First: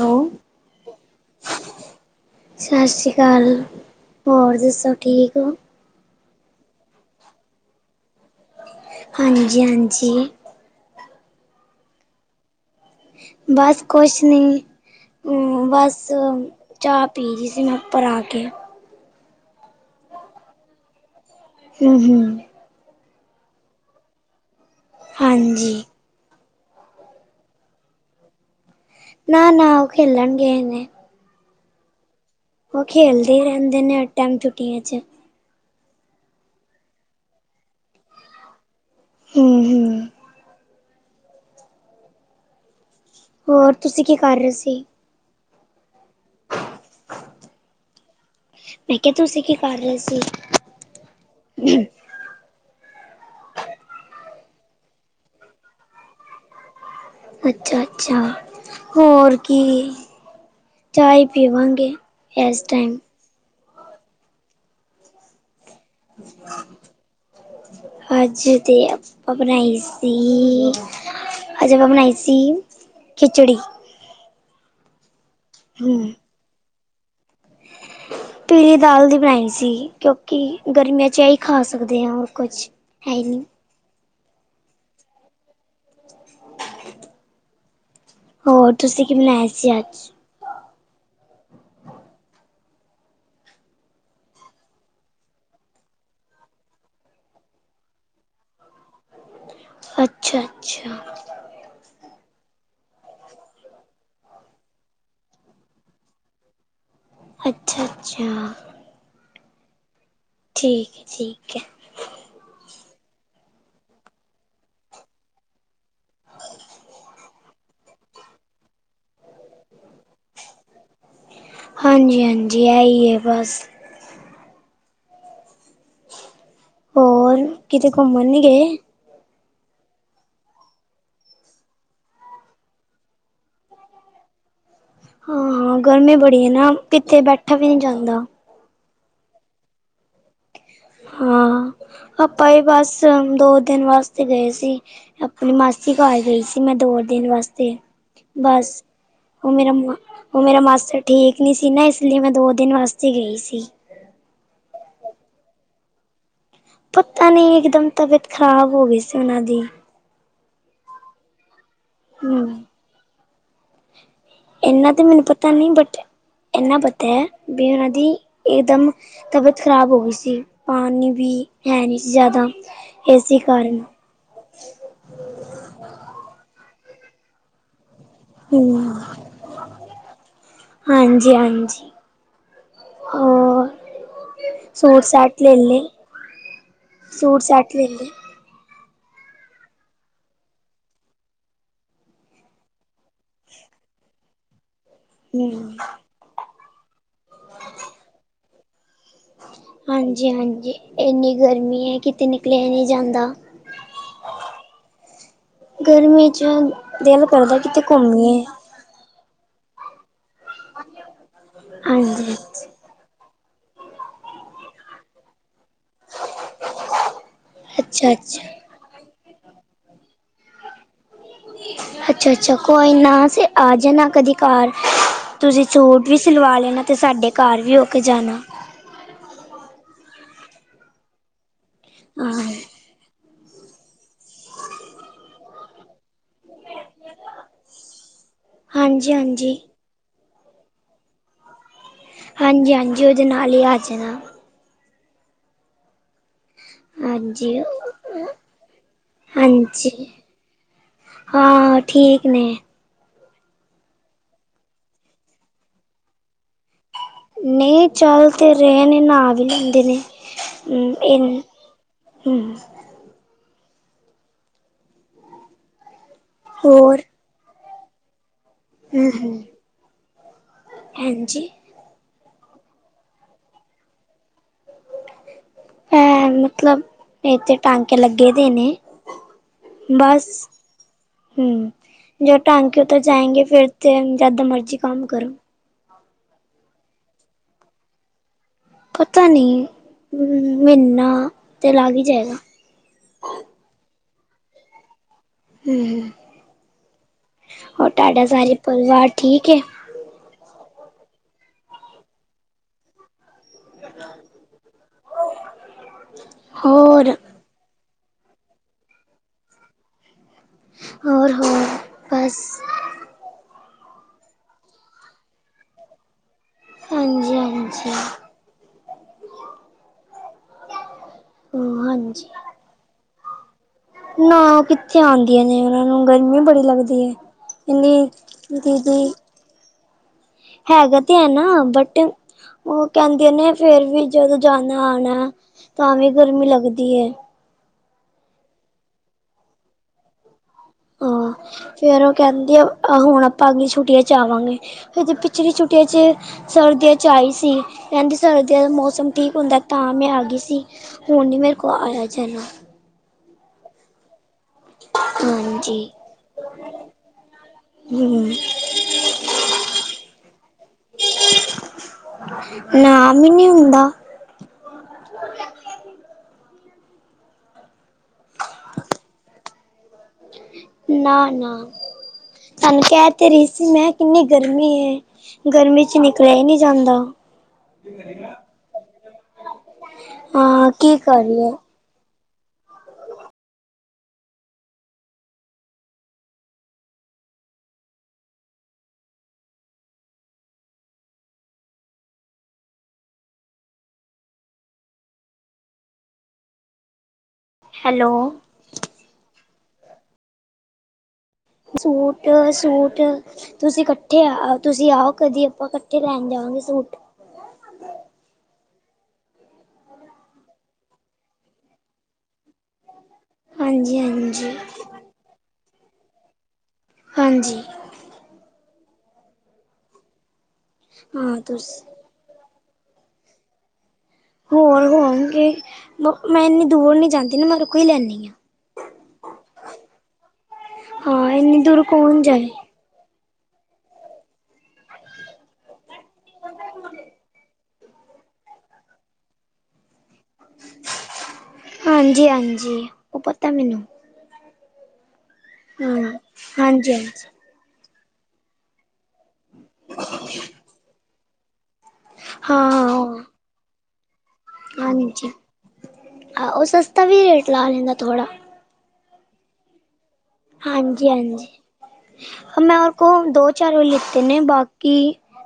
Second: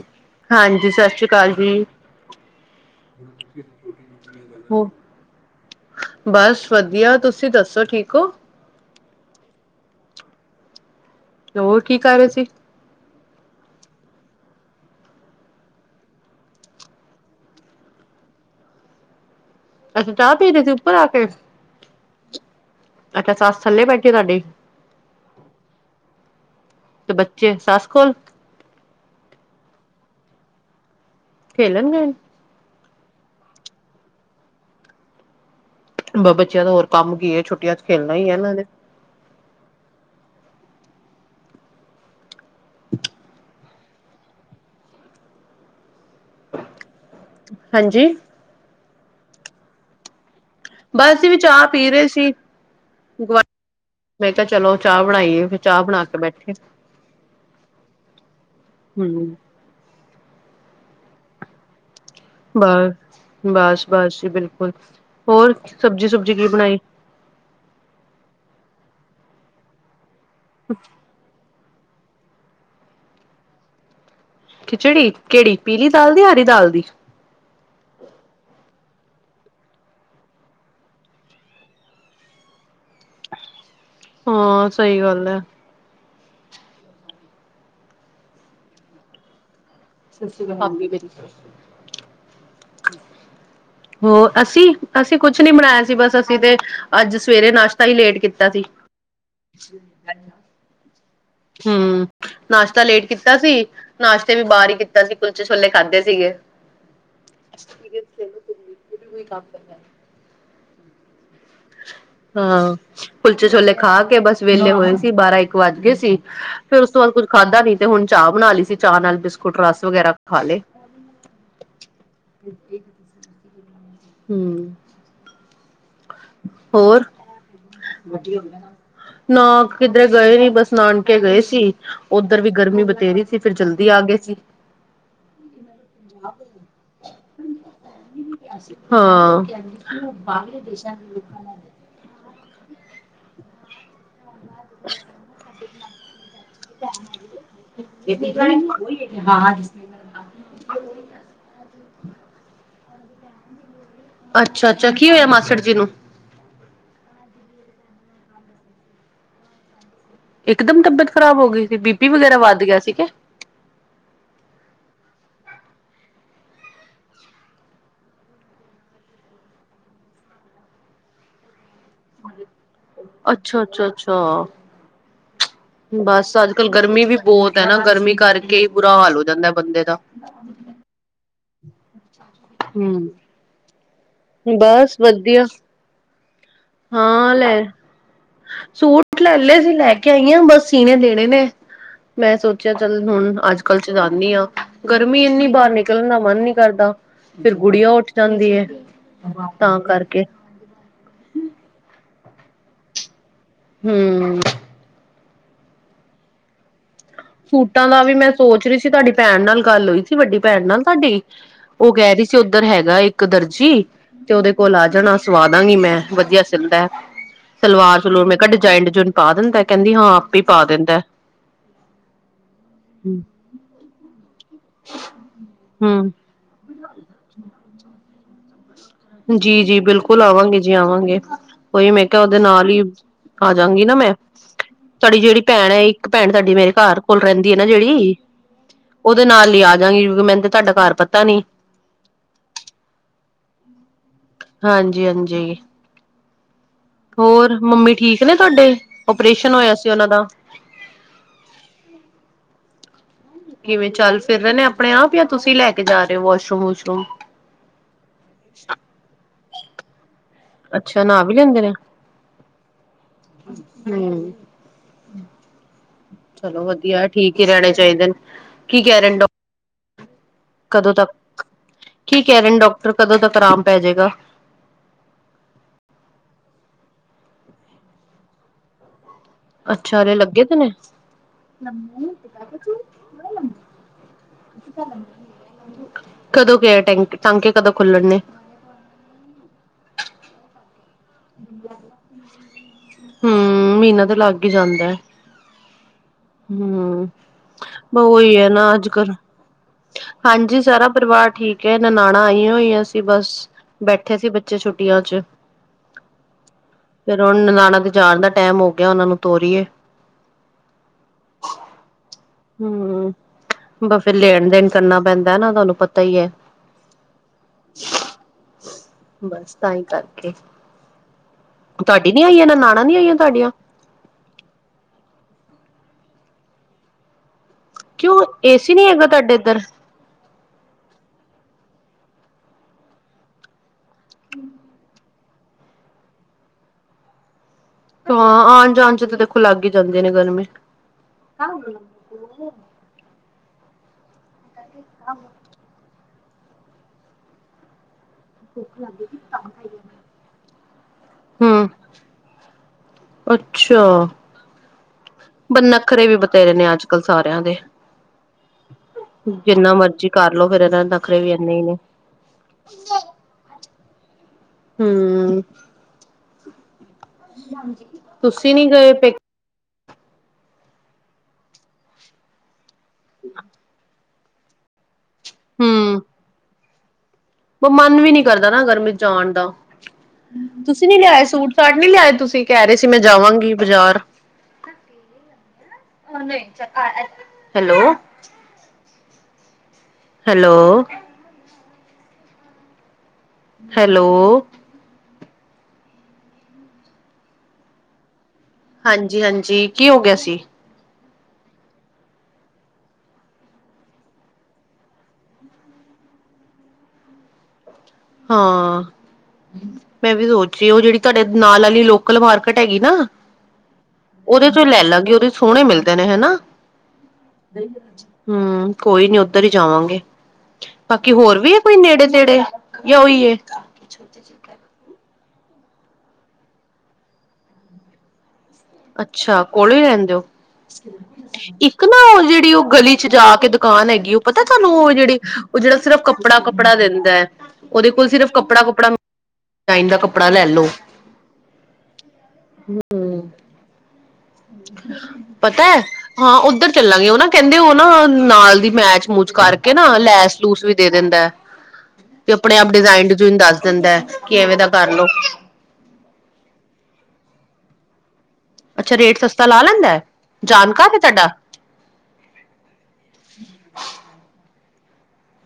Hello ਹਾਂਜੀ ਸਤਿ ਸ੍ਰੀ ਅਕਾਲ ਜੀ। ਸਤਿ ਸ਼੍ਰੀ ਅਕਾਲ ਹੋਰ ਹੋ ਦੱਸੋ ਠੀਕ ਹੋ। ਬਸ ਵਧੀਆ ਤੁਸੀਂ ਦੱਸੋ ਠੀਕ ਹੋ। ਹਾਂਜੀ ਹਾਂਜੀ। ਹੋਰ ਕੀ ਕਰ ਰਹੇ ਸੀ। ਬਸ ਕੁਛ ਨਹੀਂ? ਬਸ ਚਾਹ ਪੀ ਰਹੀ ਸੀ ਮੈਂ ਉੱਪਰ ਆ ਕੇ। ਅੱਛਾ ਚਾਹ ਪੀ ਰਹੇ ਸੀ ਉੱਪਰ ਆ ਕੇ। ਹੂ ਹੂ। ਅੱਛਾ ਸੱਸ ਥੱਲੇ ਬੈਠੇ ਤੁਹਾਡੀ। ਹਾਂਜੀ ਤੇ ਬੱਚੇ ਸੱਸ ਕੋਲ। ਨਾ-ਨਾ ਉਹ ਖੇਲਣਗੇ ਨੇ। ਖੇਲਣ ਗਏ। ਓਹ ਖੇਲਦੇ ਰਹਿੰਦੇ ਨੇ ਹਰ ਟਾਈਮ ਛੂਟੀਆਂ ਚ। ਬ ਬੱਚਿਆਂ ਦੇ ਹੋਰ ਕੰਮ ਕੀ ਏ ਛੁੱਟੀਆਂ ਚ ਖੇਲਣਾ ਹੀ ਹੈ ਇਹਨਾਂ ਨੇ। ਹੂ ਹੂ। ਹੋਰ ਤੁਸੀਂ ਕੀ ਕਰ ਰਹੇ ਸੀ। [unintelligible] ਹਾਂਜੀ। ਮੈਂ ਕਿਹਾ ਤੁਸੀਂ ਕੀ ਕਰ ਰਹੇ ਸੀ? ਬਸ ਅਸੀਂ ਵੀ ਚਾਹ ਪੀ ਰਹੇ ਸੀ। ਮੈਂ ਕਿਹਾ ਚਲੋ ਚਾਹ ਬਣਾਈ ਐ, ਫਿਰ ਚਾਹ ਬਣਾ ਕੇ ਬੈਠੇ। ਅੱਛਾ- ਅੱਛਾ ਹਮ ਹੋਰ ਕੀ ਚਾਹ ਹੀ ਪੀਵਾਂਗੇ। ਇਸ ਬਸ, ਟਾਈਮ ਬਸ-ਬਸ ਜੀ ਬਿਲਕੁਲ, ਹੋਰ ਸਬਜ਼ੀ-ਸੁਬਜੀ ਕੀ ਬਣਾਈ? ਅਜ ਦੀ ਆਪਾਂ ਬਣਾਈ ਸੀ। ਅਜੇ ਮੈਂ ਬਣਾਈ ਸੀ ਖਿਚੜੀ। ਖਿਚੜੀ ਕਿਹੜੀ ਪੀਲੀ ਹੂੰ ਦਾਲ ਦੀ ਹਰੀ ਦਾਲ ਦੀ। ਪੀਲੀ ਦਾਲ ਦੀ ਬਣਾਈ ਸੀ, ਕਿਉਂਕਿ ਗਰਮੀਆਂ ਚ ਇਹੀ ਖਾ ਸਕਦੇ ਹਾਂ ਹੋਰ ਕੁਝ ਹੈਲ ਹਾਂ, ਸਹੀ ਗੱਲ ਹੈ। [inaudible] ਹੋਰ ਤੁਸੀਂ ਕੀ ਮਨਾਇਆ ਸੀ ਅੱਜ? [unintelligible] ਹੋ ਅਸੀਂ, ਅਸੀਂ ਕੁਛ ਨਹੀਂ ਬਣਾਇਆ ਸੀ! ਬਸ ਅਸੀਂ ਤੇ ਅੱਜ ਸਵੇਰੇ ਨਾਸ਼ਤਾ ਹੀ ਲੇਟ ਕੀਤਾ ਸੀ। ਅੱਛਾ ਅੱਛਾ ਹੂੰ, ਨਾਸ਼ਤਾ ਲੇਟ ਕੀਤਾ ਸੀ, ਨਾਸ਼ਤੇ ਵੀ ਬਾਹਰ ਹੀ ਕੀਤਾ ਸੀ ਕੁਲਚੇ-ਛੋਲੇ ਖਾਧੇ ਸੀਗੇ। ਅੱਛਾ ਅੱਛਾ ਉਹੀ ਕਾਫ ਹੈ। ਠੀਕ, ਠੀਕ ਹੈ। ਹਾਂ, ਕੁਲਚੇ ਛੋਲੇ ਖਾ ਕੇ ਬਸ ਵੇਹਲੇ ਹੋਏ ਸੀ ਬਾਰਾਂ-ਇੱਕ ਵੱਜ ਗਏ ਸੀ। ਫੇਰ ਉਸ ਤੋਂ ਬਾਅਦ ਕੁੱਝ ਖਾਧਾ ਨੀ ਤੇ ਹੁਣ ਚਾਹ ਬਣਾ ਲਈ ਸੀ ਚਾਹ ਨਾਲ ਬਿਸਕੁਟ, ਰਸ ਵਗੈਰਾ ਖਾ ਲਏ। ਹਾਂਜੀ ਹਾਂਜੀ ਹੈ ਹੀ ਹੈ ਬਸ ਹੂੰ। ਹੋਰ, ਕਿਤੇ ਘੁੰਮਣ ਵਧੀਆ। ਨੀ ਗਏ ਨਾ ਕਿਧਰੇ ਗਏ ਨੀ, ਬਸ ਨਾਨਕੇ ਗਏ ਸੀ। ਓਧਰ ਵੀ ਗਰਮੀ ਬਥੇਰੀ ਸੀ ਫਿਰ ਜਲਦੀ ਆ ਗਏ ਸੀ ਹਾਂ, ਹਾਂ ਗਰਮੀ ਬੜੀ ਹੈ, ਨਾ, ਕਿਤੇ ਬੈਠਾ ਵੀ ਨਹੀਂ ਜਾਂਦਾ। ਹਾਂ ਹਾਂ, ਆਪਾ ਹੀ ਬਸ ਦੋ-ਦਿਨ ਵਾਸ ਗਏ ਸੀ ਆਪਣੀ ਮਾਸੀ ਘਰ ਗਈ ਸੀ ਮੈਂ ਦੋ ਦੇਣ ਵਾਸਤੇ ਬਸ ਉਹ ਮੇਰਾ ਮ ਉਹ ਮੇਰਾ ਮਾਸ ਠੀਕ ਨੀ ਸੀ ਨਾ ਇਸ ਲਈ ਮੈਂ ਦੋ ਦਿਨ ਵਾਸਤੇ ਗਈ ਸੀ। ਅੱਛਾ-ਅੱਛਾ, ਕੀ ਹੋਇਆ ਮਾਸਟਰ ਜੀ ਨੂੰ? ਪਤਾ ਨਹੀਂ ਇਕਦਮ ਤਬੀਅਤ ਖ਼ਰਾਬ ਹੋ ਗਈ ਸੀ ਉਹਨਾਂ ਦੀ। ਇਕਦਮ ਤਬੀਅਤ ਖਰਾਬ ਹੋ ਗਈ ਸੀ ਬੀਪੀ ਵਗੈਰਾ ਹੂੰ ਵੱਧ ਗਿਆ ਸੀਗਾ। ਇਨਾ ਤਾਂ ਮੈਨੂੰ ਪਤਾ ਨਹੀਂ, ਬਟ ਇੰਨਾ ਪਤਾ ਹੈ ਵੀ ਉਹਨਾਂ ਦੀ ਇਕਦਮ ਤਬੀਅਤ ਖ਼ਰਾਬ ਹੋ ਗਈ ਸੀ, ਪਾਣੀ ਵੀ ਹੈ ਨਹੀਂ ਸੀ ਜ਼ਿਆਦਾ। ਇਸੇ ਅੱਛਾ, ਕਾਰਨ ਅੱਛਾ, ਅੱਛਾ! ਬਸ ਅੱਜ ਕੱਲ ਗਰਮੀ ਵੀ ਬਹੁਤ ਹੈ ਨਾ। ਗਰਮੀ ਕਰਕੇ ਹੀ ਬੁਰਾ ਹਾਲ ਹੋ ਜਾਂਦਾ ਬੰਦੇ ਦਾ। ਹਾਂਜੀ, ਹਾਂਜੀ ਹੂੰ। ਹੋਰ ਬਸ ਸੂਟ ਸੈਟ ਵਧੀਆ ਲੇ ਲੇ। ਹਾਂ ਸੂਟ ਲੈ ਸੈਟ ਲ ਲੇ। ਸੂਟ ਲੈ ਲਏ ਸੀ ਲੈ ਕੇ ਆਈਆਂ ਬਸ ਸੀਣੇ ਦੇਣੇ ਨੇ ਮੈਂ ਸੋਚਿਆ ਚੱਲ ਹੁਣ ਅੱਜ ਕੱਲ ਚ ਜਾਂਦੀ ਹਾਂ ਗਰਮੀ ਇੰਨੀ ਬਾਹਰ ਹੂੰ। ਨਿਕਲਣ ਦਾ ਮਨ ਨਹੀਂ ਕਰਦਾ, ਫਿਰ ਗੁੜੀੀਆਂ ਉੱਠ ਜਾਂਦੀ ਹੈ। ਹਾਂਜੀ ਹਾਂਜੀ ਇੰਨੀ ਗਰਮੀ ਹੈ ਕਿਤੇ ਨਿਕਲਿਆ ਨਹੀਂ ਜਾਂਦਾ। ਹੂ। ਗਰਮੀ ਚ ਦਿਲ ਕਰਦਾ ਕਿਤੇ ਸੂਟਾਂ ਦਾ ਵੀ ''ਮੈਂ ਘੁੰਮੀਏ ਸੋਚ ਰਹੀ ਸੀ ਤੁਹਾਡੀ ਭੈਣ ਨਾਲ ਗੱਲ ਹੋਈ ਸੀ ਵੱਡੀ ਭੈਣ ਨਾਲ ਤੁਹਾਡੀ ਉਹ ਕਹਿ ਰਹੀ ਹਾਂਜੀ। ਸੀ ਉੱਧਰ ਹੈਗਾ ਇੱਕ ਇੱਕ ਦਰਜੀ ਤੇ ਉਹਦੇ ਕੋਲ ਆ ਜਾਣਾ ਸਵਾਦਾਂਗੀ ਮੈਂ ਵਧੀਆ ਸਿਲਦਾ ਹੈ। ਸਲਵਾਰ-ਸੁਲਵੁਰ ਮੈਂ ਅੱਛਾ-ਅੱਛਾ, ਕਿਹਾ ਡਿਜ਼ਾਇਨ-ਡੁਜੈਨ ਪਾ ਦਿੰਦਾ, ਕਹਿੰਦੀ ਹਾਂ ਆਪੇ ਹੀ ਪਾ ਦਿੰਦਾ। ਅੱਛਾ-ਅੱਛਾ, ਕੋਈ ਨਾ ਆ ਜਾਣਾ ਕਦੀ ਘਰ ਤੁਸੀਂ ਸੂਟ ਹਮ ਵੀ ਸਿਲਵਾ ਲੈਣਾ ਅਤੇ ਸਾਡੇ ਘਰ ਵੀ ਹੋ ਕੇ ਜਾਣਾ। ਜੀ-ਜੀ, ਬਿਲਕੁਲ ਆਵਾਂਗੇ ਜੀ, ਆਵਾਂਗੇ ਉਈ ਮੈਂ ਕਿਹਾ ਉਹਦੇ ਹਾਂ। ਨਾਲ ਹੀ ਆ ਜਾਗੀ ਨਾ ਮੈਂ, ਤੁਹਾਡੀ ਜਿਹੜੀ ਭੈਣ ਹੈ, ਇੱਕ ਭੈਣ ਸਾਡੀ ਮੇਰੇ ਘਰ ਕੋਲ ਰੈਂਦੀ ਹੈ ਨਾ ਜਿਹੜੀ ਉਹਦੇ ਨਾਲ ਹਾਂਜੀ-ਹਾਂਜੀ, ਲ ਆਜਾਗੀ ਕਿ ਮੈਨੂੰ ਤੇ ਤੁਹਾਡਾ ਘਰ ਪਤਾ ਨੀ ਹਾਂਜੀ ਹਾਂਜੀ ਉਹਦੇ ਨਾਲ ਹੀ ਆੱ ਜਾਣਾ ਹਾਂਜੀ-ਹਾਂਜੀ। ਹੋਰ ਹਾਂਜੀ, ਮੰਮੀ ਠੀਕ ਨੇ ਤੁਹਾਡੇ, ਆਪਓਰੇਸ਼ਨ ਹੋਇਆ ਹਾਂਜੀ ਸੀ ਉਹਨਾਂ ਦਾ। ਹਾਂ ਠੀਕ ਨੇ ਕਿਵੇਂ ਚੱਲ ਫਿਰ ਰਹੇ ਨੇ, ਆਪਣੇ ਆਪ- ਜਾਂ ਤੁਸੀਂ ਲੈ ਕੇ ਜਾ ਰਹੇ ਹੋ? ਵਾਸ਼ਰੂਮ ਵੂਸ਼ਰੂਮ। ਨਹੀਂ ਚੱਲ ਤੇ ਰਹਿ ਨੇ ਨਾਹਾ ਵੀ ਲੈਂਦੇ ਨੇ। ਹਮ ਅੱਛਾ ਨਹਾਂ ਇਨ ਵੀ ਲੈਂਦੇ ਨੇ? ਹਮ ਹੂੰ, ਚਲੋ ਹੋਰ ਵਧੀਆ। ਠੀਕ ਹੀ ਰਹਿਣੇ ਚਾਹੀਦੇ ਨੇ ਕੀ ਕਹਿ ਹਮ ਰਹੇ ਨੇ? ਹਮ ਕਦੋਂ ਤੱਕ? ਹਾਂਜੀ ਕੀ ਕਹਿ ਰਹੇਨ ਡੌਕਟਰ ਕਦੋ ਤੱਕ ਆਰਾਮ ਪੈਜੇਗਾ? ਹੈਂ! ਮਤਲਬ ਇਥੇ ਟਾਂਕੇ ਲੱਗੇ ਦੇ ਨੇ। ਅੱਛਾ! ਅਰੇ ਬਸ ਲੱਗੇ ਪੲਏ ਹਮ ਜੋ ਟਾਂਕੇ ਤੇ ਜਾਏਗੇ ਫੇਰ ਤੇ ਜਦ ਮਰਜ਼ੀ ਕੰਮ ਕਰੋ। ਕਦੋਂ ਗ ਟ ਟਾਂਕੇ ਕਦੋਂ ਖੁੱਲਣ ਨੇ? ਪਤਾ ਨਹੀਂ ਮਹੀਨਾ ਤਾਂ ਲੱਗ ਹੀ ਜਾਏਗਾ। ਹੂੰ, ਮਹੀਨਾ ਤਾਂ ਲੱਗ ਹੀ ਜਾਂਦਾ ਹੈ। ਹਮ ਹੋਰ ਬ ਤੁਹਾਡਾ ਉਹੀ ਹੈ ਸਾਰੇ ਨਾ ਪਰਿਵਾਰ ਅੱਜਕਲ ਠੀਕ ਹੈ ਹਾਂਜੀ ਸਾਰਾ ਪਰਿਵਾਰ ਠੀਕ ਏ ਨਨਾਣਾ ਆਈਆਂ ਹੋਈਆਂ ਸੀ ਬਸ। ਬੈਠੇ ਸੀ ਬੱਚੇ ਛੁੱਟੀਆਂ ਚ ਹੋਰ ਚਲੋ ਹੁਣ ਨਨਾਣਾ ਤੇ ਜਾਣ ਦਾ ਟਾਈਮ ਹੋਗਿਆ, ਉਹਨਾਂ ਨੂੰ ਤੋਰੀਏ। ਹੋਰ ਹੋਰ ਬਸ ਹੂੰ, ਬ ਫੇਿਰ ਲੈਣ-ਦੇਣ ਕਰਨਾ ਪੈਂਦਾ ਨਾ ਤੁਹਾਨੂੰ ਪਤਾ ਹੀ ਹੈ। ਹਾਂਜੀ-ਹਾਂਜੀ। ਬਸ ਤਾਂਹੀ ਕਰਕੇ। ਤੁਹਾਡੀ ਨੀ ਹਾਂਜੀ ਆਈ ਏ, ਨਣਾਨਾਂ ਨੀ ਆਈਆਂ ਤੁਹਾਡੀਆਂ? ਨਾ, ਕਿੱਥੇ ਆਉਂਦੀਆਂ ਨੇ ਉਹਨਾਂ ਨੂੰ ਗਰਮੀ ਬੜੀ ਲੱਗਦੀ ਹੈ। ਇਨੀ ਕਿਉਂ ਏਸੀ ਨੀ ਹੈਗਾ ਦੀਦੀ ਤੁਹਾਡੇ ਇੱਧਰ ਹੈਗਾ ਤੇ ਹੈ ਨਾ ਬਟ, ਉਹ ਕਹਿੰਦੇ ਨੇ ਫੇਰ ਵੀ ਜਦੋਂ ਜਾਣਾ-ਆਣਾ ਤਾਂ ਵੀ ਗਰਮੀ ਲੱਗਦੀ ਹੈ। ਹਾਂ ਆਨ ਜਾਣ ਚ ਤਾਂ ਦੇਖੋ ਲੱਗ ਹੀ ਜਾਂਦੇ ਨੇ ਗਰਮੀ। ਹਾਂ ਫੇਰ ਉਹ ਕਹਿੰਦੀ ਆ ਹੁਣ ਆਪਾਂ ਅਗਲੀਆਂ ਛੁੱਟੀਆਂ ਚ ਆਵਾਂਗੇ ਫਿਰ ਪਿਛਲੀ ਛੁੱਟੀ ਤੇ 'ਜੇ ਸਰਦੀਆਂ 'ਚ ਆਈ ਸੀ, ਕਹਿੰਦੀ ਸਰਦੀਆਂ ਦਾ ਮੌਸਮ ਠੀਕ ਹੁੰਦਾ। ਤਾਂ ਮੈਂ ਆ ਗਈ ਸੀ। ਹੁਣ ਨੀ ਮੇਰੇ ਹੂੰ ਕੋ ਆਯਾਜਾਣਾ। ਅੱਛਾ! ਬ ਹਾਂਜੀ ਨੱਖਰੇ ਵੀ ਬਥੇਰੇ ਨੇ ਅੱਜ-ਕੱਲ੍ਹ ਸਾਰਿਆਂ ਦੇ। [inaudible] ਜਿੰਨਾ ਮਰਜੀ ਕਰਲੋ ਫੇਿ਼ਰ ਇਹਨਾਂ ਦੇ ਨਖਰੇ ਵੀ ਇਨੇ ਹੀ ਨੇ। ਕੰ ਨਹੀਂ ਹੁੰਦਾ [unintelligible] ਹੂ। ਤੁਸੀਂ ਨੀ ਗਏ ਪੇਕ? ਨਾ-ਨਾ ਥਾਨੂੰ ਕਹਿ ਤੇ ਰਹੀ ਸੀ ''ਮੈਂ, ਕਿੰਨੀ ਗਰਮੀ ਏ। ਗਰਮੀ ਚ ਨਿਕਲਿਆ ਹੀ ਨਹੀਂ ਜਾਂਦਾ। ਮ ਮਨ ਵੀ ਨੀ ਕਰਦਾ ਨਾ ਗਰਮੀ ਜਾਣ ਦਾ ਹਾਂ ਤੁਸੀਂ ਕੀ ਨੀ ਲਿਆਏ ਕਰੀਏ ਸੂਟ ਸਾਟ ਨੀ ਲਿਆਏ ਤੁਸੀ ਕਹਿ ਰਹੇ ਸੀ ਮੈਂ ਜਾਵਾਂਗੀ ਬਾਜ਼ਾਰ। ਹੈਲੋ! ਹੈਲੋ। ਹੈਲੋ। ਹੈਲੋ। ਹਾਂਜੀ ਹਾਂਜੀ ਕੀ ਹੋ ਗਿਆ ਸੀ। ਸੂਟ- ਸੂਟ ਤੁਸੀਂ ਇਕੱਠੇ ਆ ਤੁਸੀਂ ਆਓ ਕਦੀ, ਆਪਾਂ ਇਕੱਠੇ ਲੈਣ ਜਾਵਾਂਗੇ ਸੂਟ। ਹਾਂ। ਮੈਂ ਵੀ ਸੋਚ ਰਹੀ, ਉਹ ਜਿਹੜੀ ਤੁਹਾਡੇ ਨਾਲ ਵਾਲੀ ਲੋਕਲ ਮਾਰਕੀਟ ਹੈਗੀ ਨਾ। ਹਾਂਜੀ ਉਹਦੇ ਹਾਂਜੀ ਤੋਂ ਲੈ ਲਾਗੀ। ਉਹਦੇ ਸੋਹਣੇ ਮਿਲਦੇ ਨੇ ਹੈਨਾ। ਹਾਂਜੀ। ਹੂ, ਕੋਈ ਨੀ ਉੱਧਰ ਹੀ ਜਾਵਾਂਗੇ। ਬਾਕੀ ਹੋਰ ਹਾਂ ਵੀ ਹੈ ਕੋਈ ਤੁਸੀਂ ਨੇੜੇ ਤੇੜੇ। ਯਾ ਓਹੀ ਹੈ। ਹੋਰ ਹੋਣਗੇ ਮ ਮੈਂ ਇਨੀ ਦੂਰ ਨਹੀਂ ਜਾਂਦੀ ਨਾ‌। ਮੈਂ ਏਦੇ ਕੋਲੋ ਹੀ ਲੈਂਦੀ ਹਾਂ। ਅੱਛਾ ਕੋਲੋਂ ਹੀ ਰਹਿੰਦੇ ਹੋ। ਹਾਂ ਇੰਨੀ ਇੱਕ ਦੂਰ ਨਾ ਉਹ ਕੌਣ ਜਾਏ ਜਿਹੜੀ ਉਹ ਗਲੀ, ਵਿੱਚ ਜਾ ਕੇ ਦੁਕਾਨ ਹੈਗੀ, ਉਹ ਪਤਾ ਤੁਹਾਨੂੰ ਉਹ ਜਿਹੜੀ, ਉਹ ਜਿਹੜਾ ਸਿਰਫ਼ ਕੱਪੜਾ, ਕੱਪੜਾ ਦਿੰਦਾ। ਉਹਦੇ ਕੋਲ ਸਿਰਫ਼ ਕੱਪੜਾ, ਕੁੱਪੜਾ? ਡਿਜਾਈਨ ਦਾ ਕੱਪੜਾ ਲੈ ਲਓ। ਹਾਂਜੀ- ਹਾਂਜੀ ਉਹ ਪਤਾ ਮੈਨੂੰ। ਪਤਾ ਹੈ ਹਾਂ ਉੱਧਰ ਹਾਂਜੀ ਹਾਂਜੀ ਚੱਲਾਂਗੇ ਉਹ ਨਾ ਕਹਿੰਦੇ ਉਹ ਨਾ ਨਾਲ ਦੀ ਮੈਚ ਮੂਜ ਕਰਕੇ ਨਾ ਲੈਸ- ਲੂਸ ਵੀ ਦੇ ਦਿੰਦਾ ਹੈ, ਤੇ ਆਪਣੇ ਹਾਂ ਆਪ ਹਾਂ ਡਿਜ਼ਾਇਨ-ਡੁ- ਦੱਸ ਦਿੰਦਾ ਐ, ਕਿ ਐਵੇਂ ਦਾ ਕਰ ਲਓ ਆਹ, ਉਹ ਸਸਤਾ ਵੀ ਰੇਟ ਲਾ ਲੈਂਦਾ ਥੋੜਾ। ਅੱਛਾ, ਰੇਟ ਸਸਤਾ ਲਾ ਲੈਂਦਾ? ਜਾਣਕਾਰ ਹੈ ਹਾਂਜੀ- ਤੁਹਾਡਾ ਹਾਂਜੀ। ਹ ਮੈਂ ਉਹਰ ਕੋ, ਦੋ ਚਾਰ ਹੀ ਲਿਖਤੇ ਨੇ ਬਾਕੀ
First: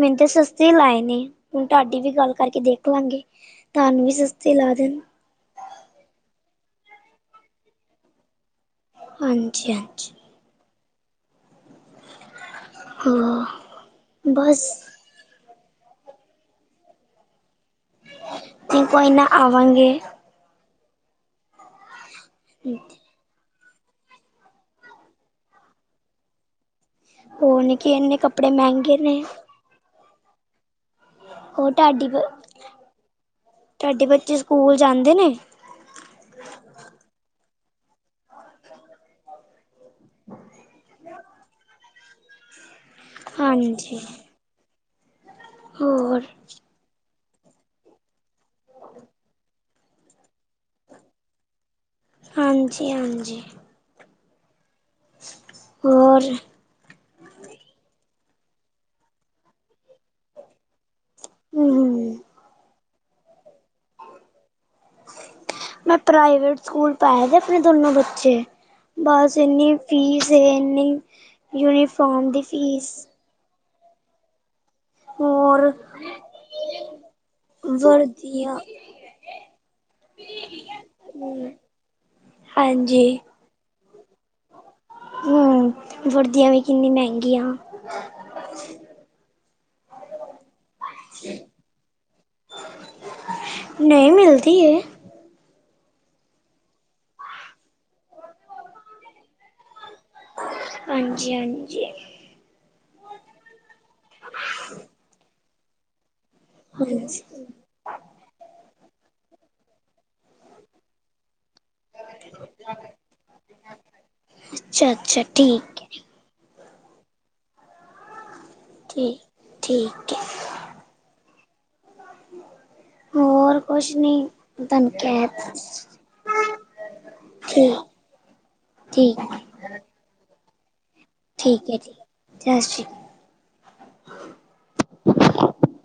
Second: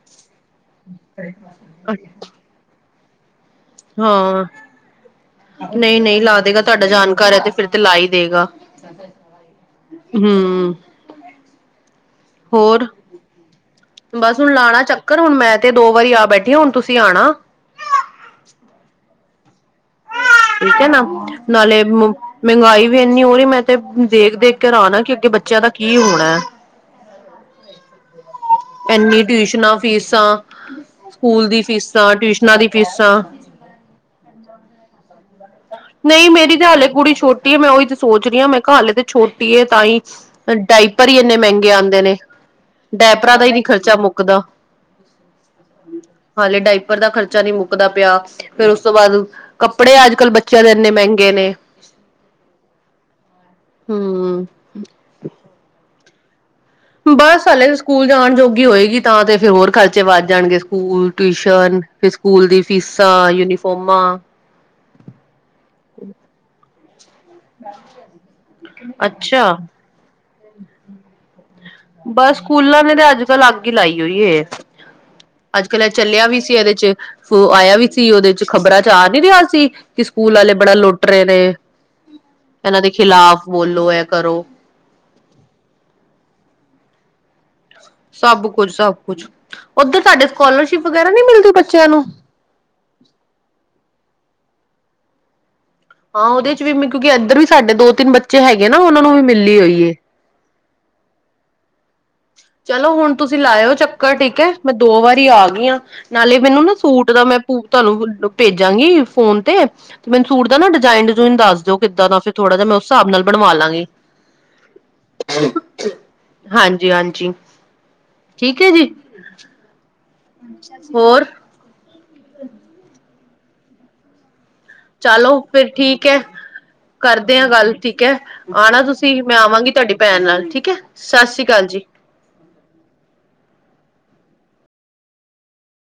ਮੈਨ ਤੇ ਸ- ਸੇਮ ਲਾਏ ਨੇ, ਹੁਣ ਤੁਹਾਡੀ ਵੀ ਗੱਲ ਕਰਕੇ ਦੇਖ ਲਾਂਗੀ। ਹਾਂ। ਨਹੀਂ- ਨਹੀਂ ਲਾ ਦੇਗਾ, ਤੁਹਾਡਾ ਜਾਣਕਾਰ ਹੈ ਤੇ ਫੇਰ ਤੇ ਲਾ ਹੀ ਦੇਗਾ। ਹਾਂਜੀ ਹਾਂਜੀ ਹੂੰ, ਹੋਰ? ਹਾਂ ਬਸ ਹੁਣ ਲਾਉਣਾ ਚੱਕਰ, ਹੁਣ ਮੈਂ ਤੇ ਦੋ ਵਾਰੀ ਆ ਬੈਠੀ ਹਾਂ। ਹੁਣ ਤੁਸੀਂ ਆਉਣਾ। ਜੀ ਕੋਈ‌ ਨਾ, ਆਵਾਂਗੇ। ਠੀਕ ਹੈ ਨਾ, ਨਾਲੇ ਮਹਿੰਗਾਈ ਵੀ ਨੀ ਉਹ ਹੀ, ਮੈਂ ਤੇ ਦੇਖ- ਦੇਖ ਕੇ ਹੈਰਾਣ ਹਾਂ ਕਿ ਅੱਗੇ ਬੱਚਿਆਂ ਦਾ ਕੀ ਹੋਣਾ ਹੈ? ਹੋਰ, ਨੀ ਕੀ ਇੰਨੇ ਕੱਪੜੇ ਮਹਿੰਗੇ। ਇੰਨੀ ਨੇ ਟਿਊਸ਼ਨਾਂ ਫੀਸਾਂ ਸਕੂਲ ਦੀ ਹੋਰ ਤੁਹਾਡੀ ਫੀਸਾਂ, ਟਿਊਸ਼ਨਾਂ ਦੀ ਫੀਸਾਂ। ਤੁਹਾਡੇ ਬੱਚੇ ਸਕੂਲ ਜਾਂਦੇ ਨੇ? ਨਹੀਂ ਮੇਰੀ ਤੇ ਹਲੇੇ ਕੁੜੀ ਛੋਟੀ ਹੈ। ਮੈਂ ਉਹੀ ਤੇ ਸੋਚ ਰਹੀ, ਮੈਂ ਕਿਹਾ ਹਲੇ ਤੇ ਛੋਟੀ ਟੀਏ ਤਾਂ ਹੀ ਡਾਇਪਰ ਹੀ ਇੰਨੇ ਮਹਿੰਗੇ ਆਉਂਦੇ ਨੇ। ਡਾਇਪਰਾਾਂ ਦਾ ਹੀ ਨਹੀਂ ਖਰਚਾ ਹਾਂਜੀ ਮੁੱਕਦਾ, ਹੋਰ ਹਾਲੇ ਡਾਇਪ ਉੱਪਰ ਦਾ ਖਰਚਾ ਨਹੀਂ ਮੁੱਕਦਾ ਪਿਆ। ਫੇਰ ਉਸ ਤੋਂ ਬਾਅਦ ਕੱਪੜੇ ਅੱਜ ਕੱਲ ਬੱਚਿਆਂ ਦੇ ਇੰਨੇ ਮਹਿੰਗੇ ਨੇ। ਹਾਂਜੀ- ਹਾਂਜੀ। ਹੂੰ। ਹੋਰ? ਬਸ ਹਲੇ ਸਕੂਲ ਜਾਣ ਜੋਗੀ ਹੋਏਗੀ ਤਾਂ, ਤੇ ਫੇਰ ਹੋਰ ਖਰਚੇ ਵੱਧ ਜਾਣਗੇ। ਸਕੂਲ, ਟਿਊਸ਼ਨ ਫੇਰ ਹਮ ਸਕੂਲ ਦੀ ਫੀਸਾਂ, ਯੂਨੀਫੋਮਾਂ, ਮੈਂ ਪ੍ਰਾਈਵੇਟ ਸਕੂਲ ਪ ਪਾਏ ਦੇ, ਦੋਨੋ ਬੱਚੇ, ਬਸ ਅੱਛਾ ਇੰਨੀ ਫੀਸ ਹੈ ਇੰਨੀ ਯੂਨੀਫਾਰਮ ਦੀ ਫੀਸ ਅਲੱਗ ਹੀ ਲਾਈ ਹੋਈ ਹੂਈ ਹੈ, ਹੋਰ ਅੱਜ ਕੱਲ ਇਹ ਚੱਲਿਆ ਵੀ ਸੀ ਇਹਦੇ ਚ- ਉਹ ਆਇਆ ਵੀ ਸੀ, ਉਹਦੇ ਚ ਵਰਦੀਆਂ ਖ਼ਬਰਾਂ ਚ ਆ ਨਹੀਂ ਰਿਹਾ ਸੀ। ਕਿ ਸਕੂਲ ਵਾਲੇ ਬੜਾ ਲੁੱਟ ਰਹੇ ਨੇ। ਇਹਨਾਂ ਦੇ ਹਾਂਜੀ ਖਿਲਾਫ਼ ਬੋਲੋ ਇਹ ਕਰੋ। ਹੂੰ, ਵੁਰਦੀਆਂ ਵੀ ਕਿੰਨੀ ਮਹਿੰਗੀਆਂ। ਸਭ ਕੁਛ- ਸਭ ਕੁਛ ਉੱਧਰ ਤੁਹਾਡੇ ਸਕੋਲਰਸ਼ਿਪ ਵਗੈਰਾ ਨਹੀਂ ਮਿਲਦੀ ਬੱਚਿਆਂ ਨੂੰ ਨਹੀਂ, ਮਿਲਦੀ ਇਹ। ਹਾਂ ਉਹਦੇ ਚ ਵੀ ਕਿਉਂਕਿ ਇੱਧਰ ਵੀ ਸਾਡੇ ਦੋ, ਤਿੰਨ ਬੱਚੇ ਹੈਗੇ ਨਾ, ਉਹਨਾ ਨੂੰ ਵੀ ਮਿਲੀ ਹੋਈ ਹੈ। ਹਾਂਜੀ- ਹਾਂਜੀ। ਚਲੋ ਹੁਣ ਤੁਸੀਂ ਲਾਇਓ ਚੱਕਰ ਠੀਕ ਹੈ। ਮੈਂ ਦੋ ਵਾਰੀ ਆ ਗਈ ਹਾਂ। ਨਾਲੇ ਮੈਨੂੰ ਨਾ ਸੂਟ ਹਾਂਜੀ ਦਾ। ਮੈਂ ਭੂ ਤੁਹਾਨੂੰ ਭੇਜਾਂਗੀ ਫੋਨ ਤੇ, ਤੇ ਮੈਨੂੰ ਸੂਟ ਦਾ ਨਾ ਡਿਜ਼ਾਇਨ- ਡਿਜੂਨ ਦੱਸ ਦਿਓ। ਕਿੱਦਾਂ ਦਾ। ਫੇਰ ਥੋੜਾ ਜਿਹਾ ਮੈਂ ਉਸ ਹਿਸਾਬ ਨਾਲ ਬਣਵਾ ਲਾਂਗੀ। ਅੱਛਾ ਅੱਛਾ ਠੀਕ ਹੈ ਹਾਂਜੀ ਜੀ ਹਾਂਜੀ ਠੀਕ ਹੈ ਜੀ, ਠੀਕ ਹੈ। ਹੋਰ? ਹਾਂ ਹੋਰ ਕੁਛ ਨੀ। ਚਲੋ ਫੇਰ ਠੀਕ ਹੈ। ਕਰਦੇ ਹ ਗੱਲ ਠੀਕ ਹੈ, ਆਉਣਾ ਠੀਕ ਤੁਸੀਂ। ਮੈਂ ਆਵਾਂਗੀ ਤੁਹਾਡੀ ਭੈਣ ਨਾਲ ਠੀਕ ਹੈ। ਸਤਿ ਸ੍ਰੀ ਅਕਾਲ ਠੀਕ ਹੈ ਜੀ ਸਤਿ ਸ਼੍ਰੀ ਅਕਾਲ।